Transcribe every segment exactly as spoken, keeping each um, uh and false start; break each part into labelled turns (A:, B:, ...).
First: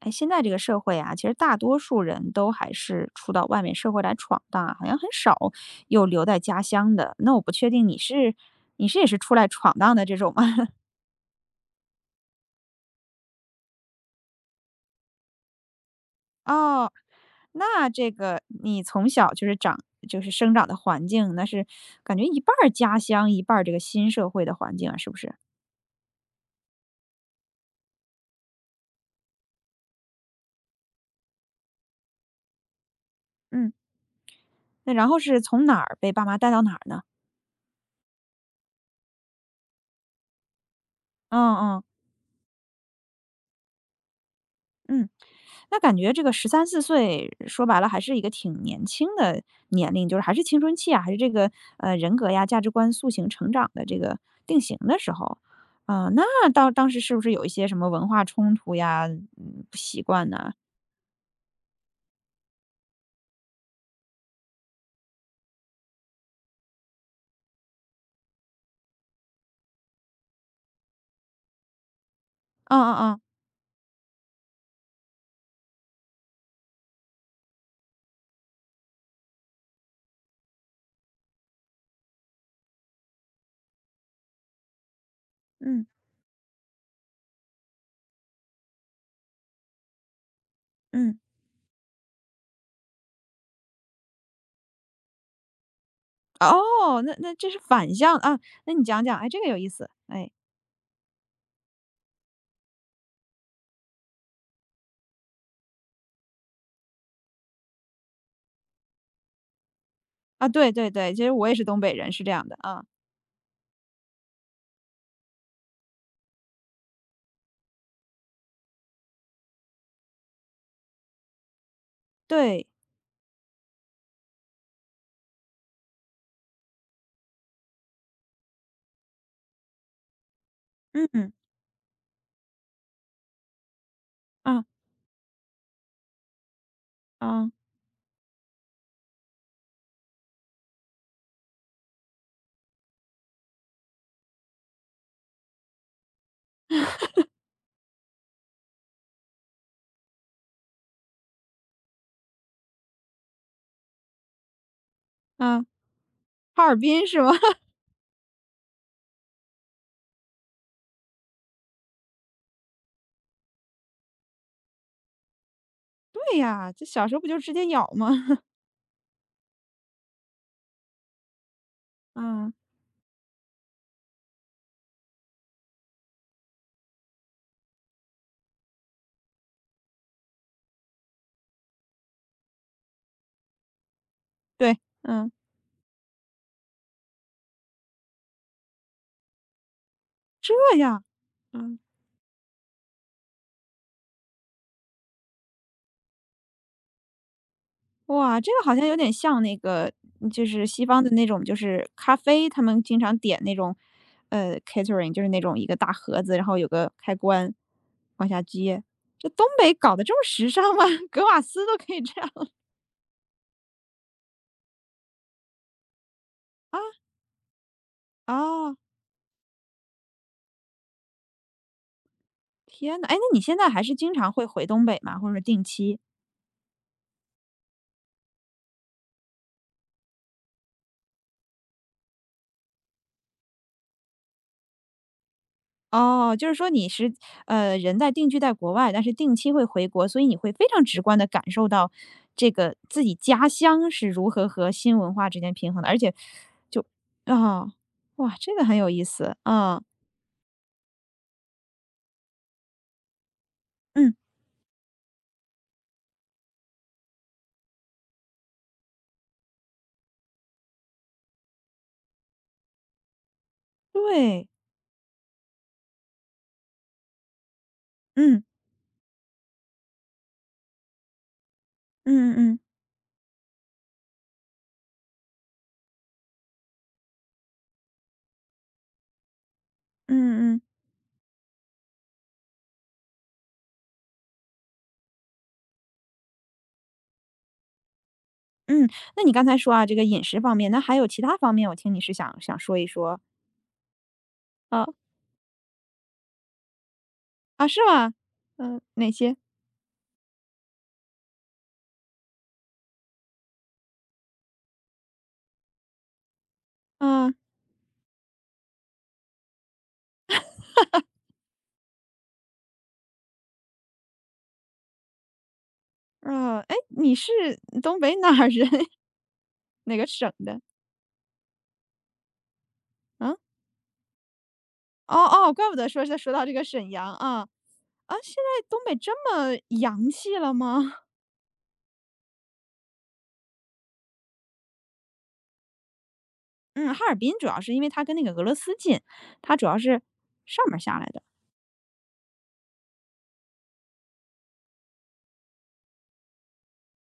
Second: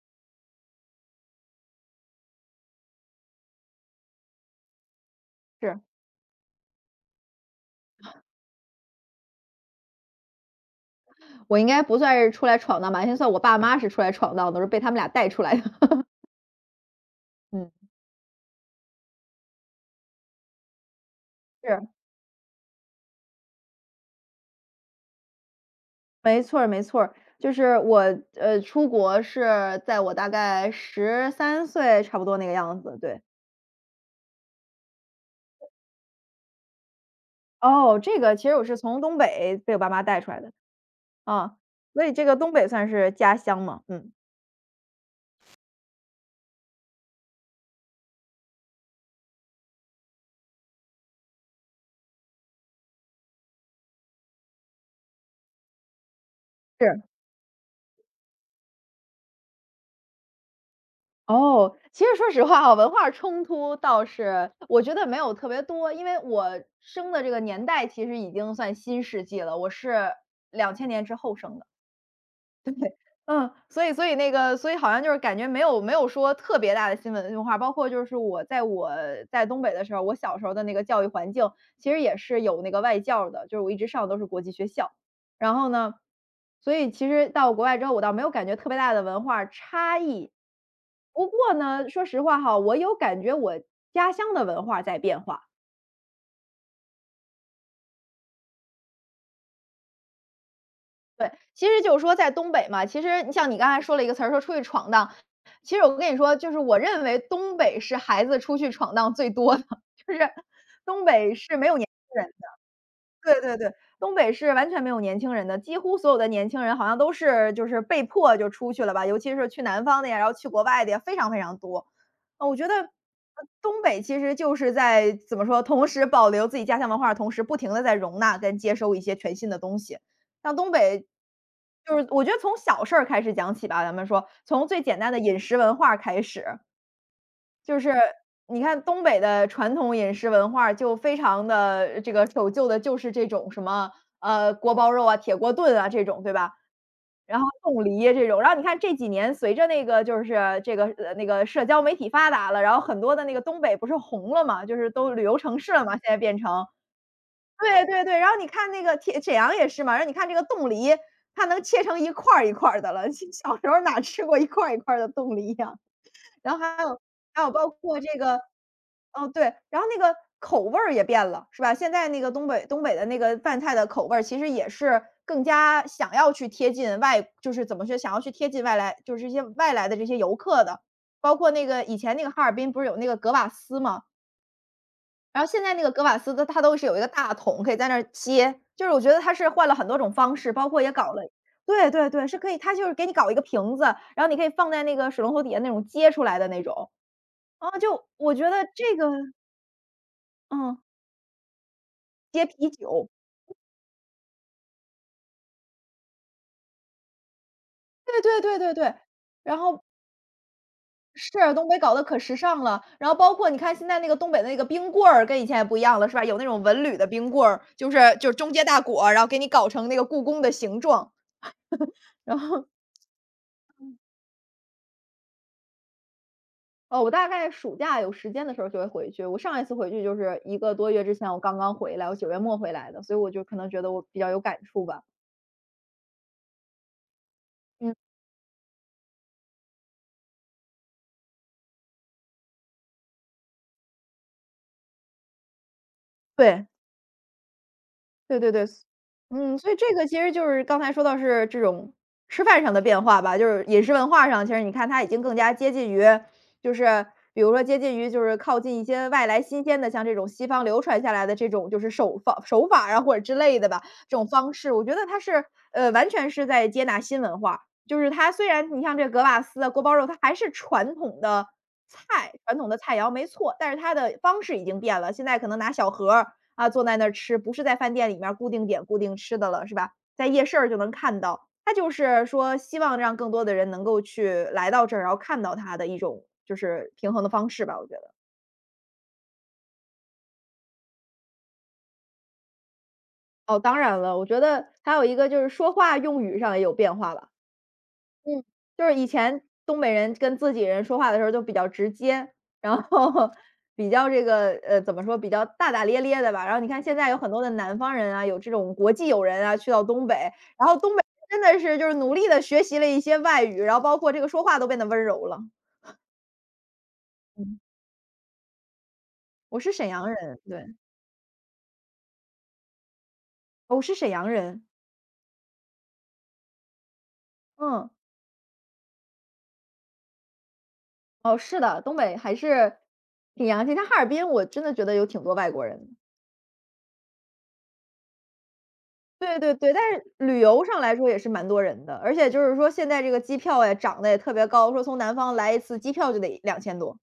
A: 哎，现在这个社会啊，其实大多数人都还是出到外面社会来闯荡啊好像很少
B: 是，
A: 有留在家乡的。那我不确定你是你是也是出来闯荡的这种吗？
B: 我应该不算是出来闯荡吧，应该算我爸妈是出来闯荡的，是被他们俩带出来的。
A: 哦，
B: 嗯。
A: 那这个你从小就是长就是生长的环境，那是
B: 是，
A: 感觉一半儿家乡，一半儿这个新社会的环境啊，是不是？
B: 没错儿没错儿。就是我，呃，出国是在我大概十三岁差不多那个样子，对。
A: 嗯，那然后是从哪儿被爸妈带到哪儿呢？
B: 哦，这个其实我是从东北被我爸妈带出来的，
A: 嗯
B: 啊，
A: 嗯
B: 所以这个东北算是家乡嘛，嗯。
A: 嗯。那感觉这个十三四岁，说白了还是一个挺年轻的年龄，就是还是青春期啊，还是这个，呃，人格呀、价值观塑形成长的这个定型的时候。啊，那到当时
B: 是。
A: 是不是有一些什么文化冲突呀，嗯，不习惯呢？
B: 哦，其实说实话啊，文化冲突倒是我觉得没有特别多，因为我生的这个年代其实已经算新世纪了，我是两千年之后生的。
A: 嗯嗯
B: 嗯，所以所以那个所以好像就是感觉没有没有说特别大的新闻文化，包括就是我在我在东北的时候，我小时候的那个教育环境其实也是有那个外教的，就是我一直上的都是国际学校。然后
A: 嗯，
B: 呢，所以其实到国外之后，我倒没有感觉特别大的文化差异。
A: 嗯，嗯。
B: 不过呢，说实话哈，我有感觉我家乡的文化在变化。
A: 哦，那那这是反向啊，那你讲讲，哎，这个有意思，哎。
B: 对，其实就是说在东北嘛，其实你像你刚才说了一个词儿，说出去闯荡。其实我跟你说，就是我认为东北是孩子出去闯荡最多的，就是
A: 啊，对对
B: 东
A: 对，其实
B: 北
A: 我也
B: 是
A: 是
B: 没有
A: 东
B: 年
A: 北人，
B: 轻
A: 是这
B: 人
A: 样的，啊，
B: 对对对，东北是完全没有年轻人的，几乎所有的年轻人好像都是就是被迫就出去了吧，尤其是去南方的呀，然后去国外的呀，非常非常多。呃，我觉
A: 对，
B: 得，呃东北其实就是在怎么说，同时保留自己家乡文化的同时，不停的在容纳跟接收一些全新的东西。像东北
A: 嗯嗯，
B: 就是我觉得从小事儿开始讲起吧，咱们说
A: 啊，
B: 从最简单的饮食文化开始。
A: 啊，
B: 就是你看东北的传统饮食文化就非常的这个守旧的，就是这种什么呃锅包肉啊、铁锅炖啊这种，对吧？然后冻梨这种，然后你看这几年随着那个就是这个呃那个社交媒体发达了，然后很多的那个东北不是红了嘛，就是都旅游城
A: 啊，
B: 市了嘛，现在变
A: 哈
B: 成
A: 尔滨是吗？
B: 对对对，然后你看那个铁沈阳也是嘛，然后你看这个冻梨，它能切成一块儿一块儿的了，小时候哪吃过一块儿一块儿的冻梨呀、
A: 对
B: 然后
A: 呀，
B: 还
A: 这
B: 有
A: 小时候不就
B: 还有
A: 直接
B: 包
A: 咬
B: 括
A: 吗？
B: 这个哦，对，然后那个口味儿也变了，是吧？现在那个东
A: 嗯，
B: 北东北的那个饭菜的口味儿，其实也是更加想要去贴近外就是怎么说，想要去贴近外来就是这些外来的这些游客的。包括那个以前那个哈尔滨不是有那个格瓦斯吗？
A: 对，嗯，
B: 然后现在那个格瓦斯它它都是有一个大桶可以在那儿接，就是我觉得它是换了很多种方式，
A: 这
B: 包括也
A: 样，
B: 搞了
A: 嗯，
B: 对对对，是可以它就是给你搞一个瓶子，然后你可以放在那个水龙头底下那种接出来的那种。啊，就我
A: 哇，
B: 觉
A: 这个
B: 得
A: 好像
B: 这
A: 有
B: 个
A: 点像那个，嗯就是
B: 嗯。
A: 西方的那种，就是咖
B: 接
A: 啡，他
B: 啤
A: 们经
B: 酒，
A: 常点那种，呃，catering，就是那种一个大盒子，然后有个开关
B: 对
A: 往
B: 对
A: 下
B: 对对
A: 接。
B: 对，
A: 这东
B: 然
A: 北
B: 后
A: 搞得这么时尚吗？格
B: 是
A: 瓦
B: 啊，东
A: 斯都
B: 北
A: 可
B: 搞
A: 以
B: 得可
A: 这样
B: 时尚了，然后包括你看现在那个东北的那个冰棍儿跟以前也不一样了，是吧？有那种文旅的 冰棍儿，就是就是
A: 啊？
B: 中间
A: 哦，
B: 大果儿，然后给你搞成那个故宫的形状，然后
A: 天呐，哎，那你现在还是经常会回东北吗？或者说定期？
B: 哦，我大概暑假有时间的时候就会回去。我上一次回去就是一个多月之前，我刚刚回来，我九月末回来的，所以我就可能觉得我比较有感触吧。
A: 哦，就是说你是呃，
B: 嗯。
A: 人在定居在国外，但是定期会回国，所以你会非常直观的感受到这个自己家乡是如何和新文化之间平衡的。而且
B: 对。
A: 啊，哇，
B: 对对
A: 这
B: 对，
A: 个很有意思，
B: 嗯，所以
A: 啊，
B: 这个其实就是刚才说到是这种吃饭上的变化吧，就是饮食文
A: 嗯，
B: 化上，其实你看它已经更加接近于，就是比如说接近于就是靠近一些外来新鲜的，像这种西方流传下来的这种就是手法手法啊或者之类的吧，这种
A: 对，
B: 方式，我觉得它是呃完全是在接纳新文化，就是它
A: 嗯，
B: 虽然你像这格瓦斯啊、锅包肉，它还是传统的。菜
A: 嗯
B: 传
A: 嗯
B: 统的菜肴没错，但是它的方式已经变了。现在可能拿小盒儿，啊，坐在那儿吃，不是在饭店里面儿固定点固定吃的了，是吧？在夜市
A: 嗯嗯
B: 儿就能看到。它就是说希望让更多的人能够去来到这儿，然后看到它的一种就是平衡的方式吧，我觉得。
A: 嗯，那你刚才说啊，这个饮食方面，那还有其他方面我听你是想想说一说，
B: 哦，当然了，我觉得
A: 啊，
B: 还有一个就是说话用语上也有变化了。
A: 啊，是吗？
B: 嗯，
A: 嗯，
B: 就是以
A: 哪些？
B: 前东北人跟自己人说话的时候就比较直接，然后 比较这个呃，怎么说，比较大大咧咧的吧。然后你看现在有很
A: 啊
B: 多的南方人啊，有这种国际友人啊，去到东北，然后东北真的是就是努力的学习了一些外语，然后包括这个说话都变得温柔了。
A: 啊？哎，你是
B: 嗯，
A: 东北哪儿人？
B: 我是沈
A: 哪个
B: 阳
A: 省
B: 人，
A: 的？
B: 对，
A: 啊？
B: 哦我是沈阳人，
A: 哦哦，怪不得说是说到这个沈阳啊，
B: 嗯，
A: 啊，现在东北这么洋气了吗？
B: 哦，是的，东北还是挺洋气。像哈尔滨，我真的觉得有挺多外国人的。
A: 嗯，哈尔滨主要是因为它跟那个俄罗斯近，
B: 对对
A: 它主
B: 对，
A: 要
B: 但
A: 是
B: 是旅游
A: 上面儿
B: 上来
A: 下来
B: 说也
A: 的，
B: 是蛮多人的，而且就是说现在这个机票呀，涨得也特别高，说从南方来一次机票就得两千多。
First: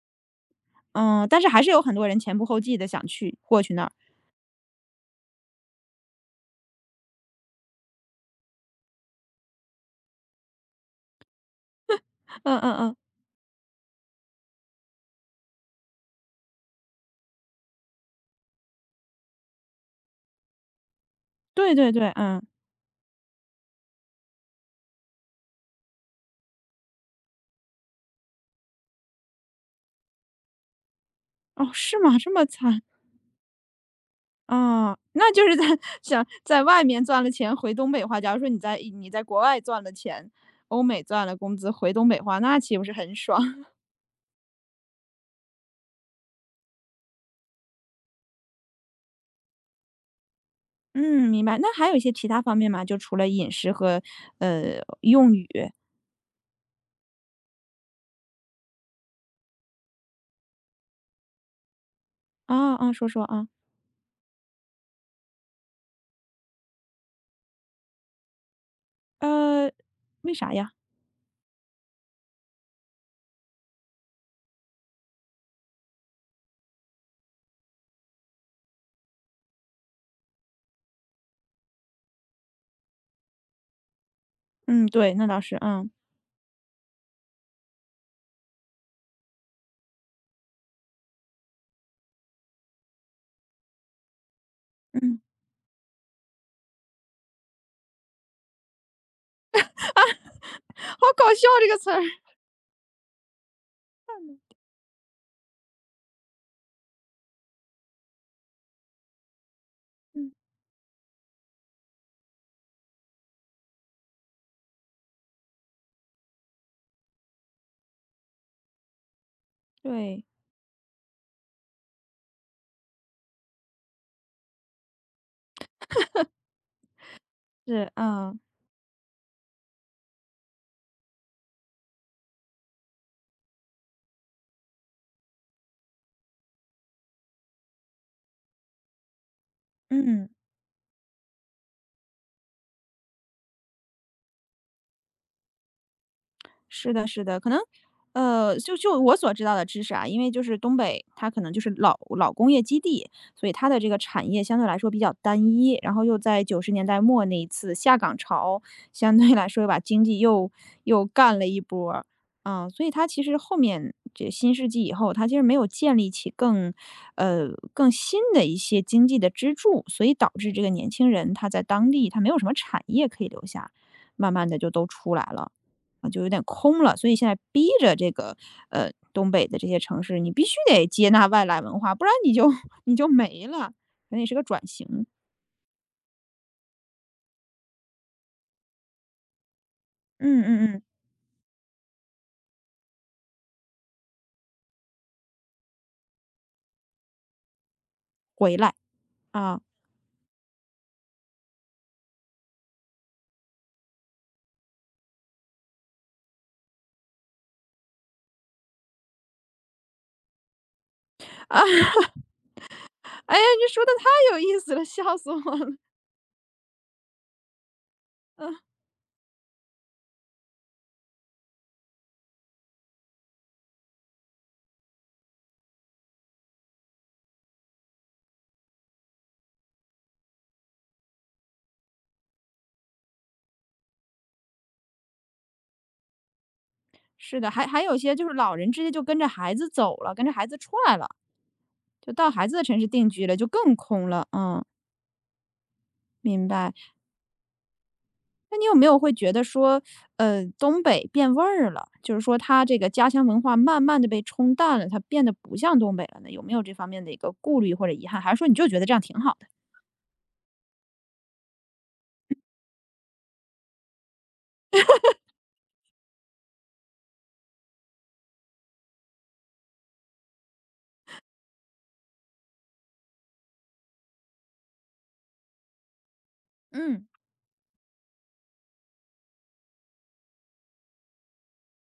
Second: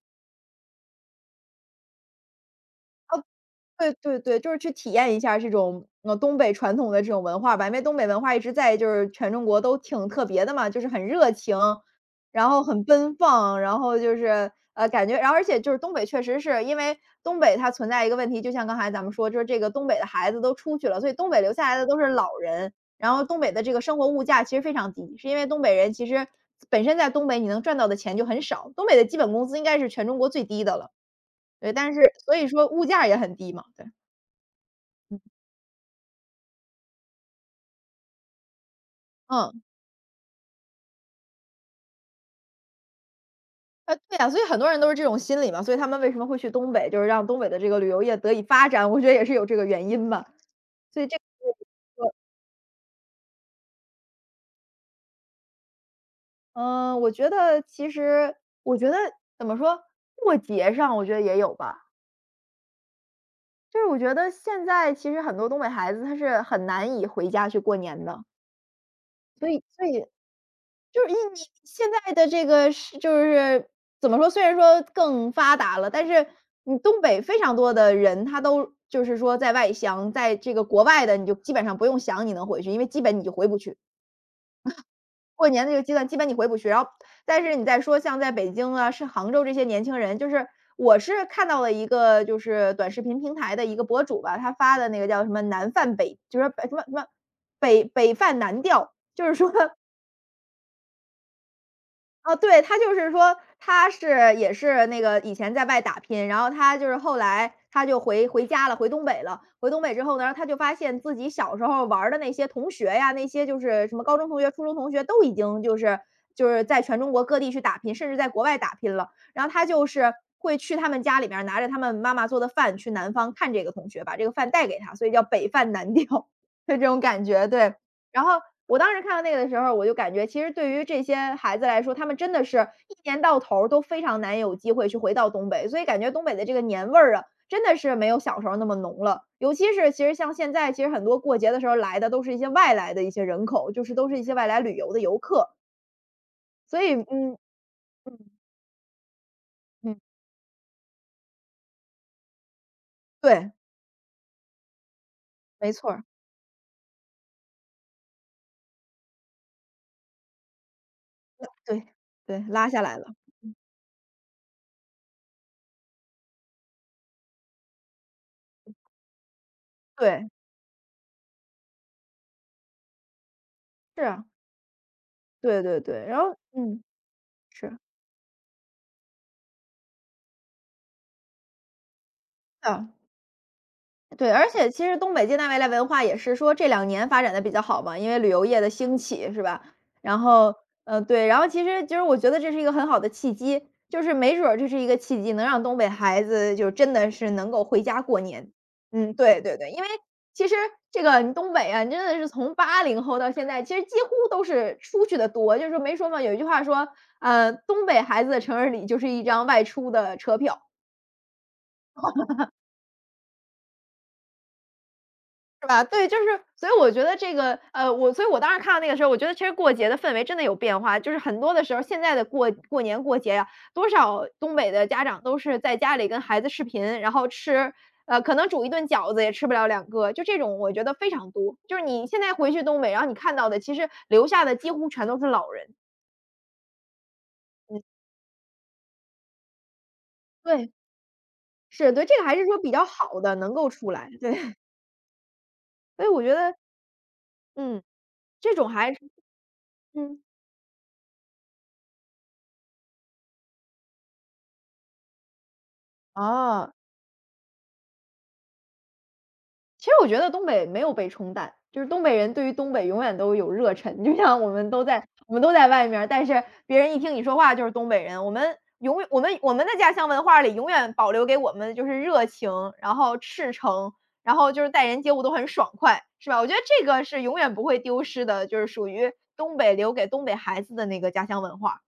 A: 嗯，但是还是有很多人前仆后继的想去过去那儿，
B: 对对对，就是去体验一下这种，呃，东北传统的这种文化吧，因为东北文化一直在就是全中国都挺特别的嘛，就是很热情，然
A: 嗯
B: 后
A: 嗯
B: 很
A: 嗯，
B: 奔放，然后就是，呃，感觉然后而且就是东北确实是因为东北它存在一个问题，就像刚才咱们说，就是这个东北的孩子都出去了，所以东北留下
A: 对
B: 来的
A: 对
B: 都是
A: 对，
B: 老
A: 嗯，
B: 人，然后东北的这个生活物价其实非常低，是因为东北人其实本身在东北你能赚到的钱就很少，东北的基本工资应该是全中国最低的了，
A: 哦，
B: 对，但
A: 是
B: 是
A: 吗？这
B: 所
A: 么
B: 以说
A: 惨，
B: 物价也很低嘛，对。
A: 啊，那就是在 想在外面赚了钱回东北的话，假如说你在你在国外
B: 嗯，
A: 赚了钱，欧美赚了工资回东北话，那岂不是很爽？
B: 啊，对呀，所以很多人都是这种心理嘛，所以他们为什么会去东北，就是让东北的这个旅游业得以发展，我觉得也是有这个原因吧。所以这个
A: 嗯，明白。
B: 是
A: 那还有一些其他方面吗？就除了饮食和呃用语
B: 嗯，我觉得其实我觉得怎么说，过节上我觉得也有吧。
A: 啊啊，说说啊，
B: 就是我觉得现在其实很多东北孩子他是很难以回家去过年的，所以
A: 呃，
B: 所以
A: 为啥呀？
B: 就是你，你现在的这个是就是怎么说，虽然说更发达了，但是你东北非常多的人，他都就是说在外乡，在这个国外的，你就基本上不用想你能回去，因为基本你就回不去。
A: 嗯，对，那倒
B: 过
A: 是，
B: 年的这个
A: 嗯
B: 阶段，基本你回不去。然后，但是你再说像在北京啊，是杭州这些年轻人，就是我是看到了一个就是短视频平台的一个博主吧，他发的那个
A: 嗯，
B: 叫什么“南泛北”，就是北什么什么北北泛南调，就是说
A: 好搞笑这个词儿，
B: 哦，对，他就是说他是也是那个以前在外打拼，然后他就是后来他就回回家了，回东北了。回东北之后呢，
A: 嗯，
B: 然后他就发现自己小时候玩儿的那些同学呀，那些就是什么高中同学、初中同学都已经就是就是在全中国各地去打拼，甚至在国外打拼了。然后他就是
A: 对，
B: 会去他们家里面儿拿着他们妈妈做的饭去南方看这个同学，把这个饭带给他，所以叫北饭南调，就这种感觉。对，
A: 是，
B: 然
A: 嗯
B: 后我当时看到那个的时候，我就感觉其实对于这些孩子来说，他们真的是一年到头儿都非常难有机会去回到东北，所以感觉东北的这个年味儿啊，真的是没有小时候那么浓了。尤其是其实
A: 嗯。
B: 像现在，其实很多过节的时候来的都是一些外来的一些人口，就是都是一些外来旅游的游客，所以
A: 是的，是
B: 嗯
A: 的，可能，
B: 嗯
A: 呃，就就我所知道的知识
B: 嗯，
A: 啊，因为就是东北，它可能就是老老工业基地，所
B: 对，
A: 以它的这个产业相对来说比较单
B: 没
A: 一，
B: 错
A: 然
B: 儿，
A: 后又在九十年代末那一次下岗潮，相对来说又把经济又又干了一
B: 对
A: 波儿，
B: 对，拉
A: 嗯，
B: 下
A: 所以
B: 来
A: 它
B: 了，
A: 其实后面这新世纪以后，它其实没有建立起更，呃，更新的一些经济的支柱，所以
B: 对，
A: 导致这个年轻人他在当地他没有什么产业可以留下，
B: 是啊，
A: 慢慢的就都出来了。
B: 对对对，
A: 啊，
B: 然
A: 就有
B: 后
A: 点
B: 嗯，
A: 空了。所以现在逼
B: 是，是
A: 着这个，呃，东北的这些城市，你必须得接纳外来文化，不然你就
B: 的。
A: 你就没了，可能也
B: 对，
A: 是个
B: 而
A: 转
B: 且其实
A: 型。
B: 东北接待未来文化也是说这两年发展的比较好嘛，因为旅游业的兴起是吧？然
A: 嗯
B: 后，
A: 嗯嗯，
B: 呃，对，然后其实就是我觉得这是一个很好的契机，就是没准儿这是一个契机，能让东北孩子就真的是能够回家过年。
A: 回来，
B: 嗯，对对
A: 啊，
B: 对，因为其实这个你东北啊，真的是从八零后到现在，其实几乎都是出去的多，就是说没说嘛，有一句话说，呃，东北孩子的成人礼就是一张外出的车票。
A: 啊，哎呀，你说的太有意思了，笑死我
B: 是
A: 了。
B: 吧？对，就是所以我觉得这个，呃，我所以我当时看到那个时候，我觉得其实过节的氛围真的有变化，就是很多的时候，现在的过过年过节呀、多少东北的家长都是在家里跟孩子视频，然后吃，呃，可能煮一顿饺子也吃不了两个，就这种我觉得非常多。就是你现在回去东北，然后你看到的，其实留下的几乎全都是老人。
A: 是的，还还有一些就是老人直接就跟着孩子走了，跟着孩子
B: 对，
A: 出来了，
B: 是对，
A: 就
B: 这个
A: 到
B: 还是
A: 孩子
B: 说
A: 的
B: 比
A: 城
B: 较
A: 市定
B: 好
A: 居
B: 的，
A: 了，就
B: 能够
A: 更
B: 出来，
A: 空了，
B: 对，
A: 嗯，
B: 所以我觉
A: 明
B: 得，
A: 白。
B: 嗯，这
A: 那你
B: 种
A: 有没
B: 还是，
A: 有会觉得说，
B: 嗯，
A: 呃，东北变味儿了，就是说它这个家乡文化慢慢的被冲淡了，它变得不像东北了呢？有没有这
B: 啊。
A: 方面的一个顾虑或者遗憾，还是说你就觉得这样挺好的？
B: 其实我觉得东北没有被冲淡，就是东北人对于东北永远都有热忱，就像我们都在我们都在外面儿，但是别人一听你说话就是东北人，我们永远我们我们的家乡文化里永远保留给我们的就是热情，然后赤诚，然后就是待人接物都很爽快，是吧？我觉得这个
A: 嗯。
B: 是永远不会丢失的，就是属于东北留给东北孩子的那个家乡文化。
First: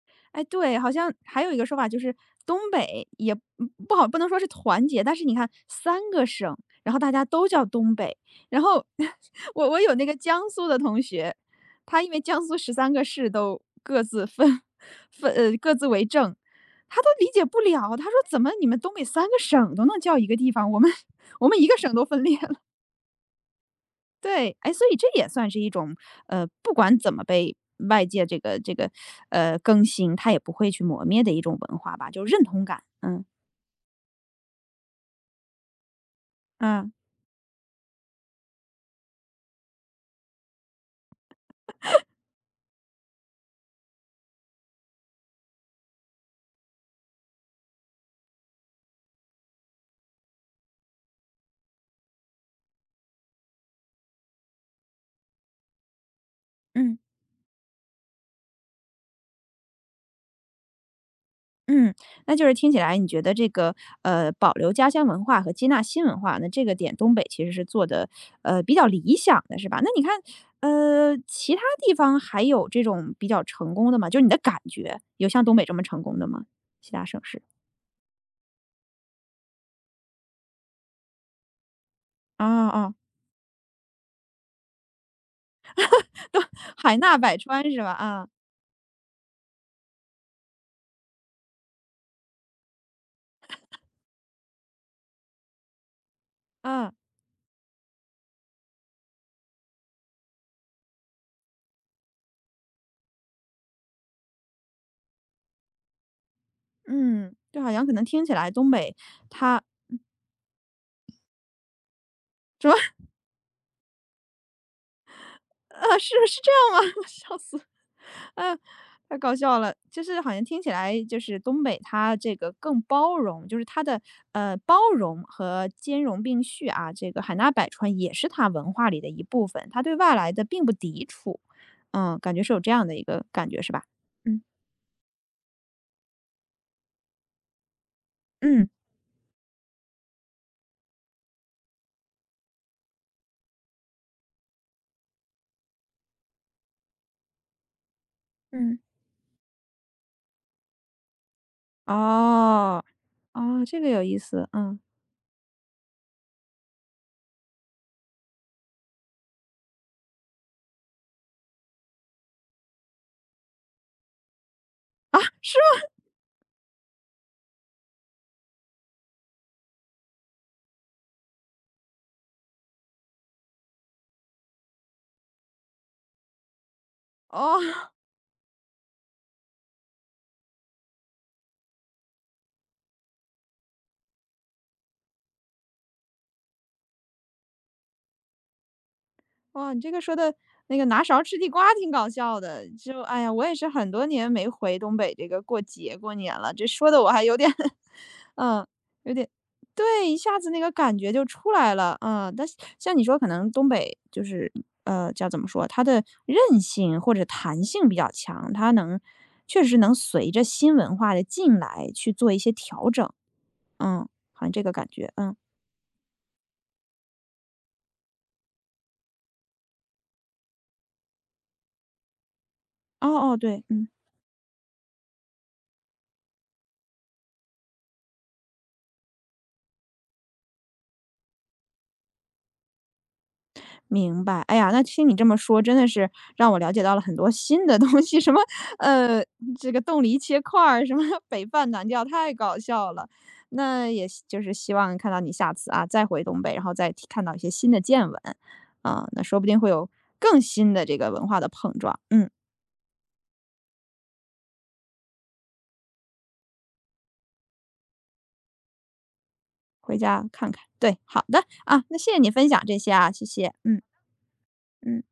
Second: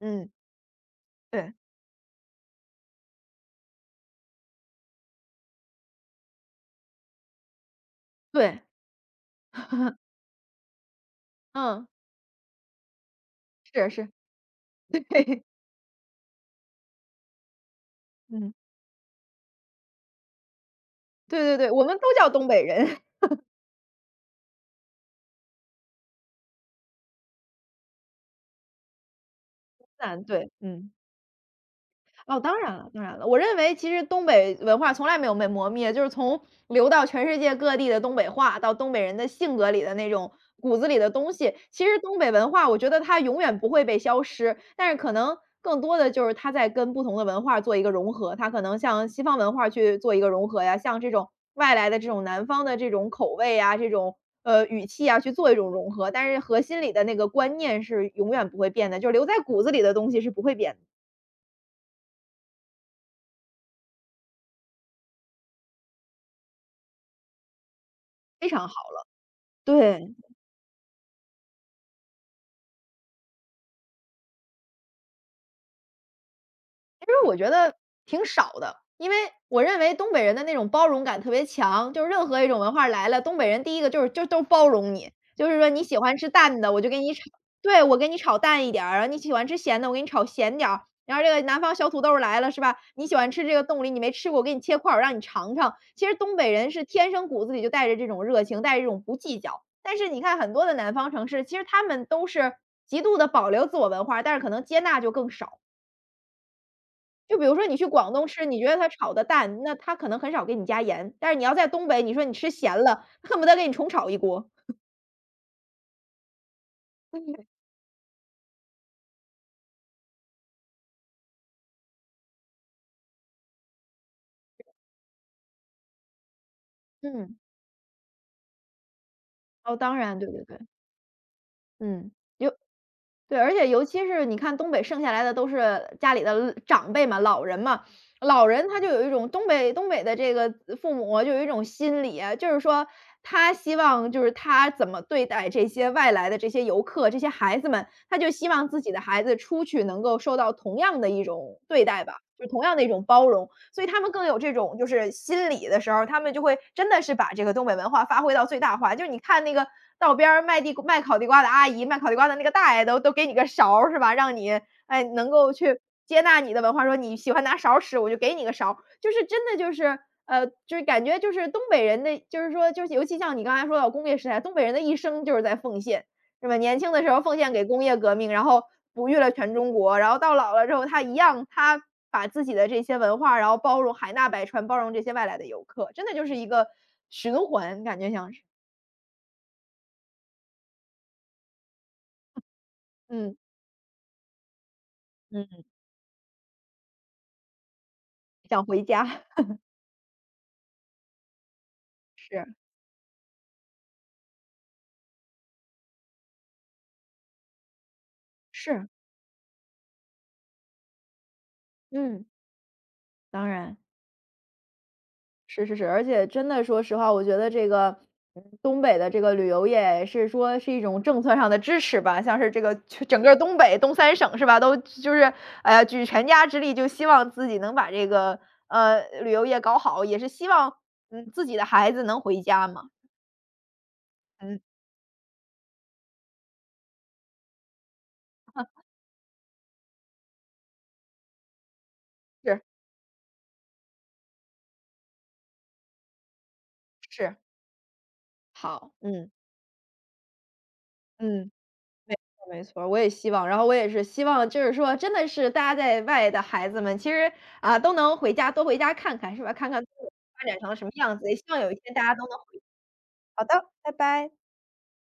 B: 嗯，
A: 哎，对，好像还
B: 对
A: 有一个说法就是东北也嗯不好，不能说是团结，但是你看三个省，然后大家都叫东北，
B: 对，
A: 然后 我我有那个江苏的同学，
B: 嗯，
A: 他因为江苏十三个市都
B: 是
A: 各
B: 是，
A: 自分 分
B: 对，
A: 呃各自为政，他都理解不了，他说怎么
B: 嗯，
A: 你们东北三个省都能叫一个地方，我们
B: 对
A: 我
B: 对
A: 们一
B: 对，
A: 个
B: 我
A: 省
B: 们都
A: 都分
B: 叫
A: 裂
B: 东
A: 了。
B: 北人，
A: 对，哎，所以这也算是一种，呃，不管怎么被外界这个这个，呃，更
B: 自
A: 新，
B: 然
A: 它也
B: 对，
A: 不会去
B: 嗯。
A: 磨灭的一种文化吧，就是
B: 哦，
A: 认
B: 当
A: 同
B: 然
A: 感。
B: 了，当然
A: 嗯，
B: 了。我认为其实东北文化从来没有被磨灭，就是从流
A: 嗯
B: 到全世界各地的东北话，到东北人的性格里的那种骨子里的东西。其实东北文化，我觉得它永远不会被消失，但是可能更多的就是它在跟不同的文化做一个融合，它可能像西方文化去做一个融合呀，像这种外来的这种南方的这种口味呀，这种呃语气啊去做一种融合，但是核心里
A: 嗯，
B: 的那个观念是永远不会变的，就是留在骨子里的东西是不会变的，
A: 嗯，那就是听起来你觉得这个，呃，保留家乡文化和接纳新文化，那这个点东北其实是做的，
B: 非
A: 呃，
B: 常
A: 比
B: 好。
A: 较理想的是吧？那你
B: 对。
A: 看，呃，其他地方还有这种比较成功的吗？就是你的感觉，有像东北这么成功的吗？其
B: 其
A: 他省
B: 实我
A: 市？
B: 觉得挺少的，因为我认为东北人的那种包容感特别强，就是任何
A: 啊
B: 一种文化
A: 啊，
B: 来了，东北人第一个就是就都包容你，就是说你喜欢吃
A: 都
B: 淡的，我就
A: 海
B: 给你
A: 纳
B: 炒
A: 百川是
B: 对，
A: 吧？
B: 我给你
A: 啊，
B: 炒淡一点儿，然后你喜欢吃咸的，我给你炒咸点儿。然后这个南方小土豆来了是吧？你喜欢吃这个冻梨，你没吃过，我给你切块儿，我让你尝尝。其实东北人是
A: 啊。
B: 天生骨子里就带着这种热情，带着这种不计较。但是你看很多的南方城市，其实他们都是极度的保留自我文化，但是可能接纳就更少。
A: 嗯，
B: 就比如
A: 对，
B: 说
A: 好
B: 你去
A: 像可能
B: 广
A: 听
B: 东
A: 起
B: 吃，
A: 来
B: 你觉
A: 东
B: 得它
A: 北
B: 炒的淡，
A: 它
B: 那它可能很少给你加盐，但是你要在东北，你说你吃
A: 什么
B: 咸了，恨不得给你重炒一锅。
A: 啊，是是这样吗？笑
B: 嗯
A: 死，啊，太搞笑了。就是好像听起来就是东北它这个更包容，就是它的呃包容和兼容并蓄啊，这个海
B: 嗯，
A: 纳百川也是它文化里的一部分，
B: 哦，
A: 它
B: 当
A: 对外
B: 然，对
A: 来
B: 对
A: 的
B: 对，
A: 并不抵触。
B: 嗯，
A: 嗯，感觉是
B: 有
A: 有这样的一个
B: 对，
A: 感
B: 而
A: 觉
B: 且
A: 是吧？
B: 尤其是你
A: 嗯
B: 看东北剩下来的都是家里的呃长辈嘛，老人嘛，老人
A: 嗯
B: 他就有一种东北东北的这个呃父母就有一种心理啊就是说他希望就是他怎么对待这些外来的这些游客，这些孩子们，他就希望
A: 嗯，
B: 自己的孩子出去能够受到同样的一种对待吧，就同样
A: 哦
B: 的一种包容。
A: 哦，这
B: 所以
A: 个
B: 他
A: 有
B: 们
A: 意
B: 更有
A: 思，
B: 这种
A: 嗯
B: 就是心理的时候，他们就会真的是把这个东北文化发挥到最大化。就是你看那个道边儿卖地卖烤地瓜的阿姨，卖烤地瓜的那个大爷都都给你个勺儿是吧？让你，哎，
A: 啊，
B: 能够
A: 是
B: 去
A: 吗？
B: 接纳你的文化，说你喜欢拿勺儿吃，我就给你个勺儿。就是真的就是，呃，就是感觉就是东北人的就是说就是尤其像你刚才说到工业时代，东北人的一生就是在奉献。是吧？年轻的时候奉献给工
A: 哦。
B: 业革命，然后哺育了全中国，然后到老了之后，他一样，他把自己的这些文化，然后包容、海纳百川，包容这些外来的游客，真的就是一个循环，感觉像是。
A: 哇，你这个说的那个拿勺吃地瓜挺搞笑的，就哎呀，
B: 嗯，
A: 我也是很多年没回东北这个过
B: 嗯。
A: 节过年了，这说的我还有点，
B: 想
A: 嗯，
B: 回
A: 有
B: 家，
A: 点，对，一下子那个感觉就出来了，嗯，
B: 是，
A: 但是像你说，可能东北就是呃，叫怎么说，它的韧性或者弹性比较强，它
B: 是，
A: 能确实能随着新文化的进来去
B: 嗯，
A: 做一些调整，
B: 当然。
A: 嗯，好像这个感觉，嗯，
B: 是是是，而且真的说实话，我觉得这个嗯东北的这个旅游业是说是一种政策上的支持吧，像是这个全整
A: 哦
B: 个
A: 哦，
B: 东
A: 对，
B: 北
A: 嗯。
B: 东三省是吧，都就是哎呀举全家之力，就希望自己能把这个呃旅游业搞好，也是希望嗯自己的孩子能回家嘛，
A: 明白，哎
B: 嗯，
A: 呀，那听你这么说，真的是让我了解到了很多新的东西，什么，呃，这个冻梨切块儿，什么北半南调，太搞
B: 是
A: 笑了。那也希就是希望看到你下次啊，再回东北，然后再提看到
B: 是
A: 一些新的见闻，
B: 好，
A: 啊，那
B: 嗯
A: 说不定会有更新的这个文化的
B: 嗯。
A: 碰撞。
B: 没
A: 嗯，
B: 错没错，我也希望，然后我也是希望，就是说，真的是大家在外的孩子们，其实啊都能回家，多回家看看，是吧？看看自
A: 回
B: 己
A: 家
B: 发展成了什么
A: 对，
B: 样
A: 好
B: 子，也希
A: 的，
B: 望有一
A: 啊，
B: 天
A: 那
B: 大
A: 谢
B: 家
A: 谢
B: 都
A: 你
B: 能
A: 分
B: 回。
A: 享这些啊，谢
B: 好
A: 谢，
B: 的，
A: 嗯
B: 拜拜。
A: 嗯。